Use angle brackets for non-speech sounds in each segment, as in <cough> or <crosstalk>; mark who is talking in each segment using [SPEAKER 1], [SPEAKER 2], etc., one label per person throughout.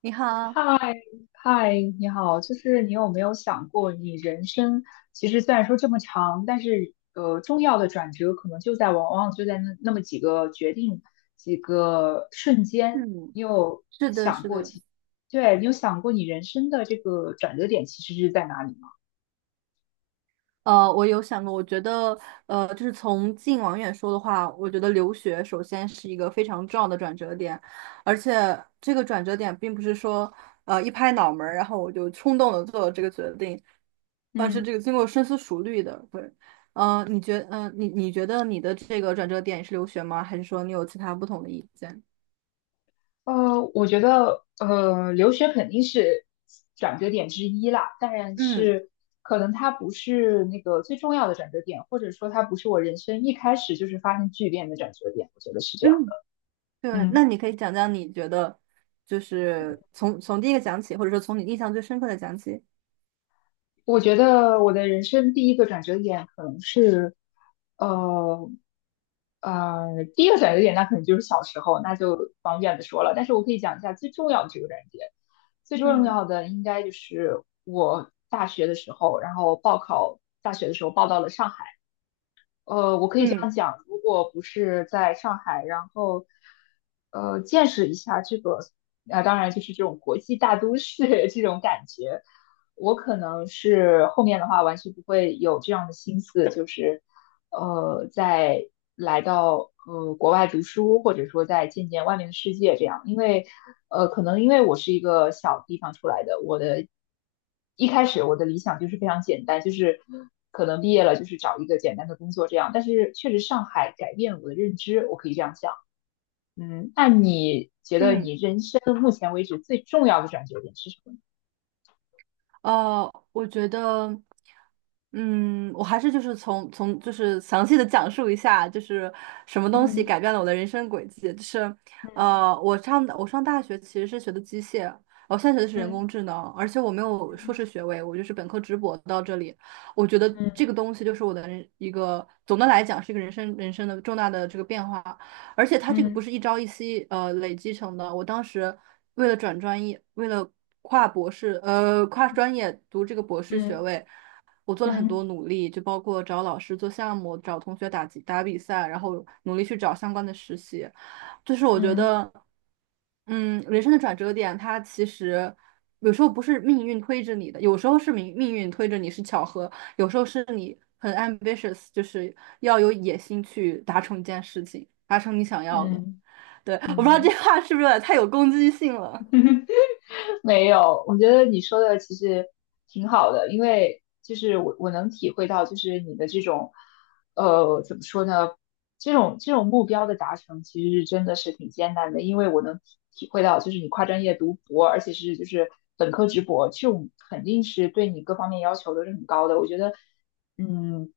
[SPEAKER 1] 你好，
[SPEAKER 2] 嗨嗨，你好，就是你有没有想过，你人生其实虽然说这么长，但是重要的转折可能往往就在那么几个决定、几个瞬间，
[SPEAKER 1] 嗯，
[SPEAKER 2] 你有
[SPEAKER 1] 是的，
[SPEAKER 2] 想
[SPEAKER 1] 是
[SPEAKER 2] 过
[SPEAKER 1] 的，
[SPEAKER 2] 其，对，你有想过你人生的这个转折点其实是在哪里吗？
[SPEAKER 1] 我有想过，我觉得，就是从近往远说的话，我觉得留学首先是一个非常重要的转折点，而且这个转折点并不是说，一拍脑门儿，然后我就冲动的做了这个决定，而是
[SPEAKER 2] 嗯。
[SPEAKER 1] 这个经过深思熟虑的。对，你觉得你的这个转折点是留学吗？还是说你有其他不同的意见？
[SPEAKER 2] 我觉得留学肯定是转折点之一啦，但
[SPEAKER 1] 嗯
[SPEAKER 2] 是可能它不是那个最重要的转折点，或者说它不是我人生一开始就是发生巨变的转折点，我觉得是这样的。
[SPEAKER 1] 嗯。对，
[SPEAKER 2] 嗯。
[SPEAKER 1] 那你可以讲讲你觉得，就是从第一个讲起，或者说从你印象最深刻的讲起。
[SPEAKER 2] 我觉得我的人生第一个转折点可能是，呃第一个转折点那可能就是小时候，那就方便的说了。但是我可以讲一下最重要的这个转折点，最重
[SPEAKER 1] 嗯
[SPEAKER 2] 要的应该就是我大学的时候，然后报考大学的时候报到了上海。我可以这
[SPEAKER 1] 嗯
[SPEAKER 2] 样讲，如果不是在上海，然后见识一下这个，啊、当然就是这种国际大都市 <laughs> 这种感觉，我可能是后面的话完全不会有这样的心思，就是再来到国外读书，或者说再见见外面的世界这样，因为可能因为我是一个小地方出来的，我的。一开始我的理想就是非常简单，就是可能毕业了就是找一个简单的工作这样。但是确实上海改变了我的认知，我可以这样想。嗯，那你觉得
[SPEAKER 1] 嗯，
[SPEAKER 2] 你人生目前为止最重要的转折点是什么呢？
[SPEAKER 1] 我觉得，嗯，我还是就是从就是详细的讲述一下，就是什么东西
[SPEAKER 2] 嗯
[SPEAKER 1] 改变了我的人生轨迹。就是，
[SPEAKER 2] 嗯
[SPEAKER 1] 我上大学其实是学的机械，我现在学的是人
[SPEAKER 2] 嗯
[SPEAKER 1] 工智能，而且我没有硕士学位，我就是本科直博到这里。我觉得这
[SPEAKER 2] 嗯
[SPEAKER 1] 个东西就是我的人一个总的来讲是一个人生的重大的这个变化，而且它这个不
[SPEAKER 2] 嗯
[SPEAKER 1] 是一朝一夕累积成的。我当时为了转专业，为了跨博士，跨专业读这个博士学
[SPEAKER 2] 嗯
[SPEAKER 1] 位，我做了很多
[SPEAKER 2] 嗯
[SPEAKER 1] 努力，就包括找老师做项目，找同学打比赛，然后努力去找相关的实习。就是我觉
[SPEAKER 2] 嗯
[SPEAKER 1] 得，嗯，人生的转折点，它其实有时候不是命运推着你的，有时候是命运推着你是巧合，有时候是你很 ambitious，就是要有野心去达成一件事情，达成你想要的。
[SPEAKER 2] 嗯
[SPEAKER 1] 对，
[SPEAKER 2] 嗯
[SPEAKER 1] 我不知道这
[SPEAKER 2] 嗯。
[SPEAKER 1] 话是不是有点太有攻击性了。
[SPEAKER 2] <laughs> 没有，我觉得你说的其实挺好的，因为就是我能体会到，就是你的这种，怎么说呢？这种目标的达成，其实是真的是挺艰难的，因为我能体会到，就是你跨专业读博，而且是就是本科直博，这种肯定是对你各方面要求都是很高的。我觉得嗯，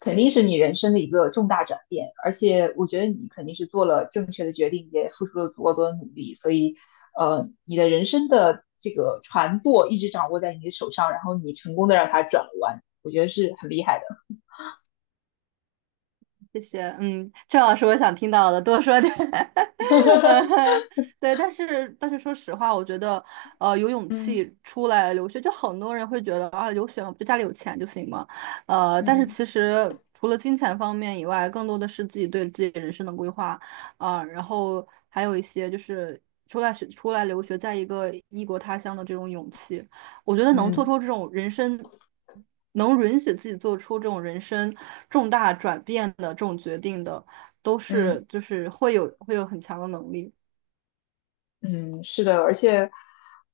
[SPEAKER 2] 肯定是你人生的一个重大转变，而且我觉得你肯定是做了正确的决定，也付出了足够多的努力，所以，你的人生的这个船舵一直掌握在你的手上，然后你成功的让它转弯，我觉得是很厉害的。
[SPEAKER 1] 谢谢，嗯，正好是我想听到的，多说点。<laughs>
[SPEAKER 2] <laughs>
[SPEAKER 1] 嗯，对，但是说实话，我觉得，有勇
[SPEAKER 2] 嗯
[SPEAKER 1] 气出来留学，就很多人会觉得啊，留学就家里有钱就行嘛，但是
[SPEAKER 2] 嗯
[SPEAKER 1] 其实除了金钱方面以外，更多的是自己对自己人生的规划啊，然后还有一些就是出来留学，在一个异国他乡的这种勇气。我觉得能做
[SPEAKER 2] 嗯
[SPEAKER 1] 出这种人生，能允许自己做出这种人生重大转变的这种决定的，都
[SPEAKER 2] 嗯。
[SPEAKER 1] 是就是会有很强的能力。
[SPEAKER 2] 嗯，是的，而且，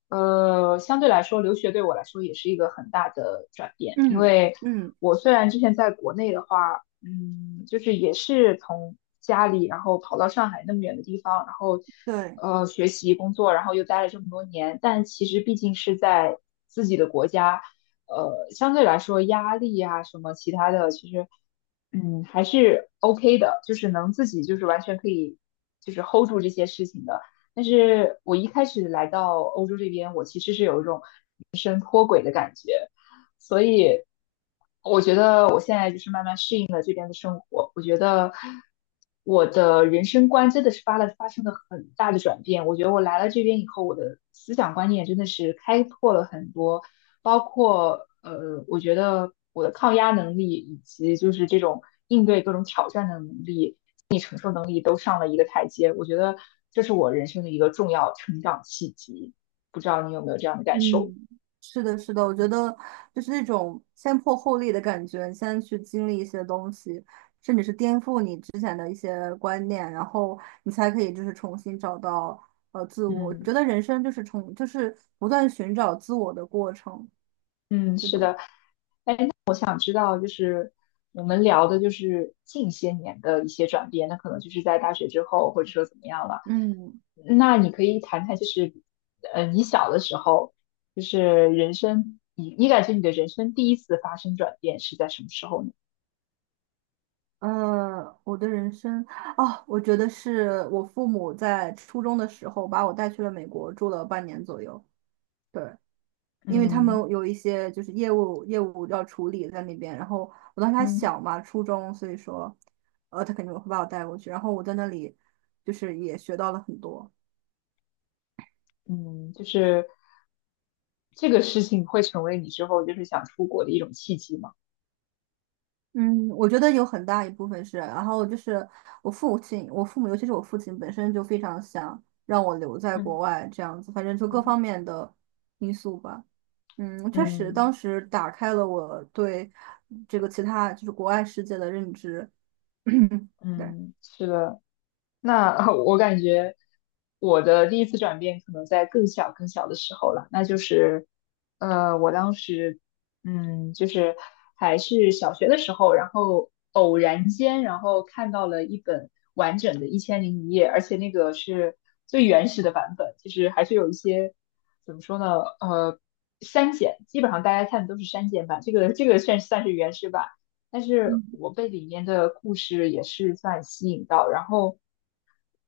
[SPEAKER 2] 相对来说，留学对我来说也是一个很大的转变，因
[SPEAKER 1] 嗯
[SPEAKER 2] 为
[SPEAKER 1] 嗯，
[SPEAKER 2] 我虽然之前在国内的话，就是也是从家里，然后跑到上海那么远的地方，然后，
[SPEAKER 1] 对，
[SPEAKER 2] 学习、工作，然后又待了这么多年，但其实毕竟是在自己的国家，相对来说压力啊什么其他的，其实，还是 OK 的，就是能自己就是完全可以就是 hold 住这些事情的。但是我一开始来到欧洲这边，我其实是有一种所以我觉得我现在就是慢慢适应了这边的生活，我觉得我的人生观真的是发生了很大的转变。我觉得我来了这边以后，我的思想观念真的是开拓了很多，包括我觉得我的抗压能力以及就是这种应对各种挑战的能力、心理承受能力都上了一个台阶。我觉得这是我人生的一个重要成长契机。不知道你有没有这样的感受？
[SPEAKER 1] 嗯，是的，是的，我觉得就是那种先破后立的感觉，你先去经历一些东西，颠覆你之前的一些观念，然后你才可以就是重新找到自我。我
[SPEAKER 2] 嗯
[SPEAKER 1] 觉得人生就是不断寻找自我的过程。
[SPEAKER 2] 嗯，
[SPEAKER 1] 是
[SPEAKER 2] 是
[SPEAKER 1] 的。
[SPEAKER 2] 的。知道，就是我们聊的就是近些年的一些转变，那可能就是在大学之后，或者说怎么样了。
[SPEAKER 1] 嗯。
[SPEAKER 2] 那你可以谈谈，就是你小的时候，就是人生，你感觉你的人生第一次发生转变是在什么时候呢？
[SPEAKER 1] 呃，我的人生，哦，我觉得是我父母在初中的时候把我带去了美国，住了半年左右。对，因为他
[SPEAKER 2] 嗯
[SPEAKER 1] 们有一些就是业务要处理在那边，然后我当时还
[SPEAKER 2] 嗯
[SPEAKER 1] 小嘛，初中，所以说，他肯定会把我带过去。然后我在那里就是也学到了很多。
[SPEAKER 2] 嗯，就是这个事情会成为你之后就是想出国的一种契机吗？
[SPEAKER 1] 嗯，我觉得有很大一部分是，然后就是我父亲，我父母，尤其是我父亲本身就非常想让我留在国
[SPEAKER 2] 嗯
[SPEAKER 1] 外这样子，反正就各
[SPEAKER 2] 嗯
[SPEAKER 1] 方面的因素吧。嗯，确实，当
[SPEAKER 2] 嗯，
[SPEAKER 1] 时打开了我对这个其他就是国外世界的认知。<coughs> <clears throat> 对。
[SPEAKER 2] 嗯嗯是的，那 <laughs> 我感觉我的第一次转变可能在更小更小的时候了，那就是，我当时，就是还是小学的时候，然后偶然间，然后看到了一本完整的《一千零一夜》，而且那个是最原始的版本，就是还是有一些怎么说呢，删减，基本上大家看的都是删减版，这个算算是原始版。但是
[SPEAKER 1] 嗯，
[SPEAKER 2] 我被里面的故事也是算吸引到，然后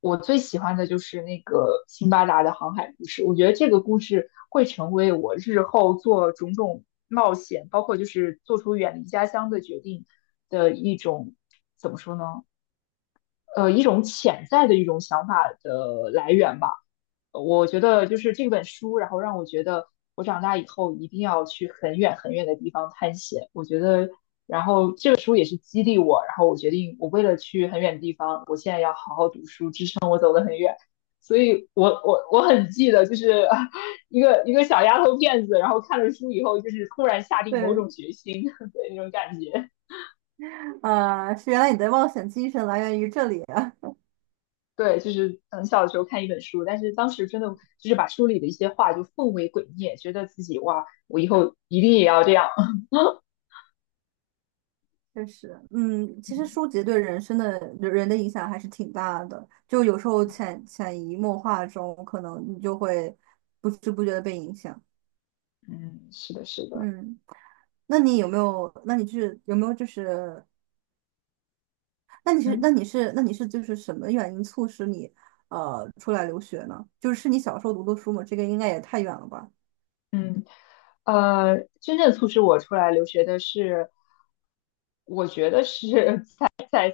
[SPEAKER 2] 我最喜欢的就是那个辛巴达的航海故事，我觉得这个故事会成为我日后做种种冒险，包括就是做出远离家乡的决定的一种，怎么说呢？一种潜在的一种想法的来源吧。我觉得就是这本书，然后让我觉得我长大以后一定要去很远很远的地方探险。我觉得这本书也是激励我，然后我决定我为了去很远的地方，我现在要好好读书，所以我很记得，就是 <laughs> 啊一个一个小丫头片子，然后看了书以后，就是突然下定某
[SPEAKER 1] 对，
[SPEAKER 2] 种决心，<laughs> 对那种感觉。
[SPEAKER 1] 是原来你的冒险精神来源于这里啊。
[SPEAKER 2] 对，就是很小的时候看一本书，但是当时真的就是把书里的一些话就奉为圭臬，觉得自己哇，我以后一定也要这样。<laughs> 嗯
[SPEAKER 1] 确实，嗯，其实书籍对人生的人的影响还是挺大的，就有时候潜移默化中，可能你就会不知不觉的被影响。
[SPEAKER 2] 嗯，是的，是的，
[SPEAKER 1] 嗯，那你有没有？那你是有没有就是那你是那
[SPEAKER 2] 嗯
[SPEAKER 1] 你是那你是就是什么原因促使你出来留学呢？就是是你小时候读的书吗？这个应该也太远了吧？
[SPEAKER 2] 嗯，真正促使我出来留学的是，我觉得是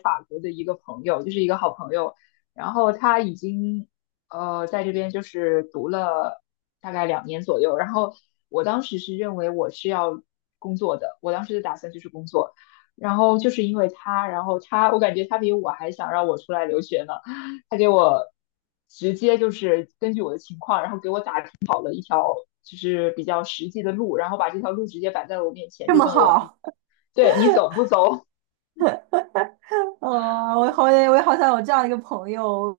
[SPEAKER 2] 法国的一个朋友，就是一个好朋友，然后他已经在这边就是读了大概2年左右，然后我当时是认为我是要工作的，我当时的打算就是工作，然后就是因为他，然后他我感觉他比我还想让我出来留学呢，他给我直接就是根据我的情况，然后给我打听好了一条就是比较实际的路，然后把这条路直接摆在了我面前，
[SPEAKER 1] 这
[SPEAKER 2] 就
[SPEAKER 1] 么
[SPEAKER 2] 问我
[SPEAKER 1] 好，
[SPEAKER 2] 对你走不走？
[SPEAKER 1] <laughs> 呃，我也好想有这样一个朋友，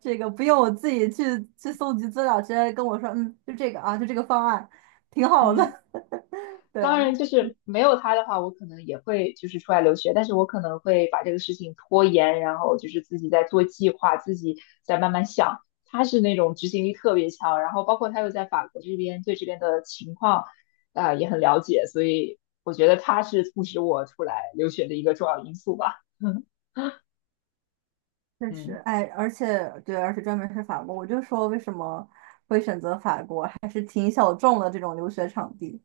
[SPEAKER 1] 这个不用我自己去去搜集资料，直接跟我说，嗯，就这个啊，就这个方案，挺好
[SPEAKER 2] 嗯。
[SPEAKER 1] 的。<laughs> 对，
[SPEAKER 2] 当然，就是没有他的话，我可能也会就是出来留学，但是我可能会把这个事情拖延，然后就是自己在做计划，自己在慢慢想。他是那种执行力特别强，然后包括他又在法国这边，对这边的情况啊、也很了解，所以我觉得他是促使我出来留学的一个重要因素吧。<laughs>
[SPEAKER 1] 确实，
[SPEAKER 2] 嗯。
[SPEAKER 1] 哎，而且对，而且专门是法国，我就说为什么会选择法国，还是挺小众的这种留学场地。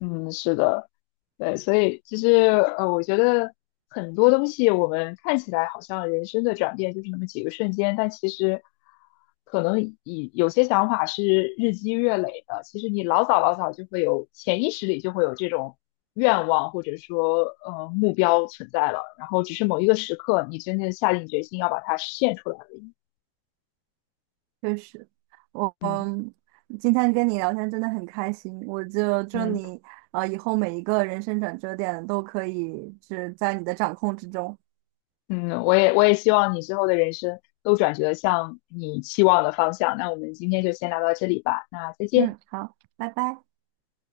[SPEAKER 2] 嗯，是的，对，所以其实我觉得很多东西我们看起来好像人生的转变就是那么几个瞬间，但其实可能以有些想法是日积月累的。其实你老早老早就会有潜意识里就会有这种愿望或者说目标存在了，然后只是某一个时刻你真正下定决心要把它实现出来而已。
[SPEAKER 1] 确实，我嗯，今天跟你聊天真的很开心。我就祝
[SPEAKER 2] 嗯。
[SPEAKER 1] 你以后每一个人生转折点都可以是在你的掌控之中。
[SPEAKER 2] 嗯，我也希望你之后的人生都转折向你期望的方向。那我们今天就先聊到这里吧，那再见。
[SPEAKER 1] 嗯，好，拜拜。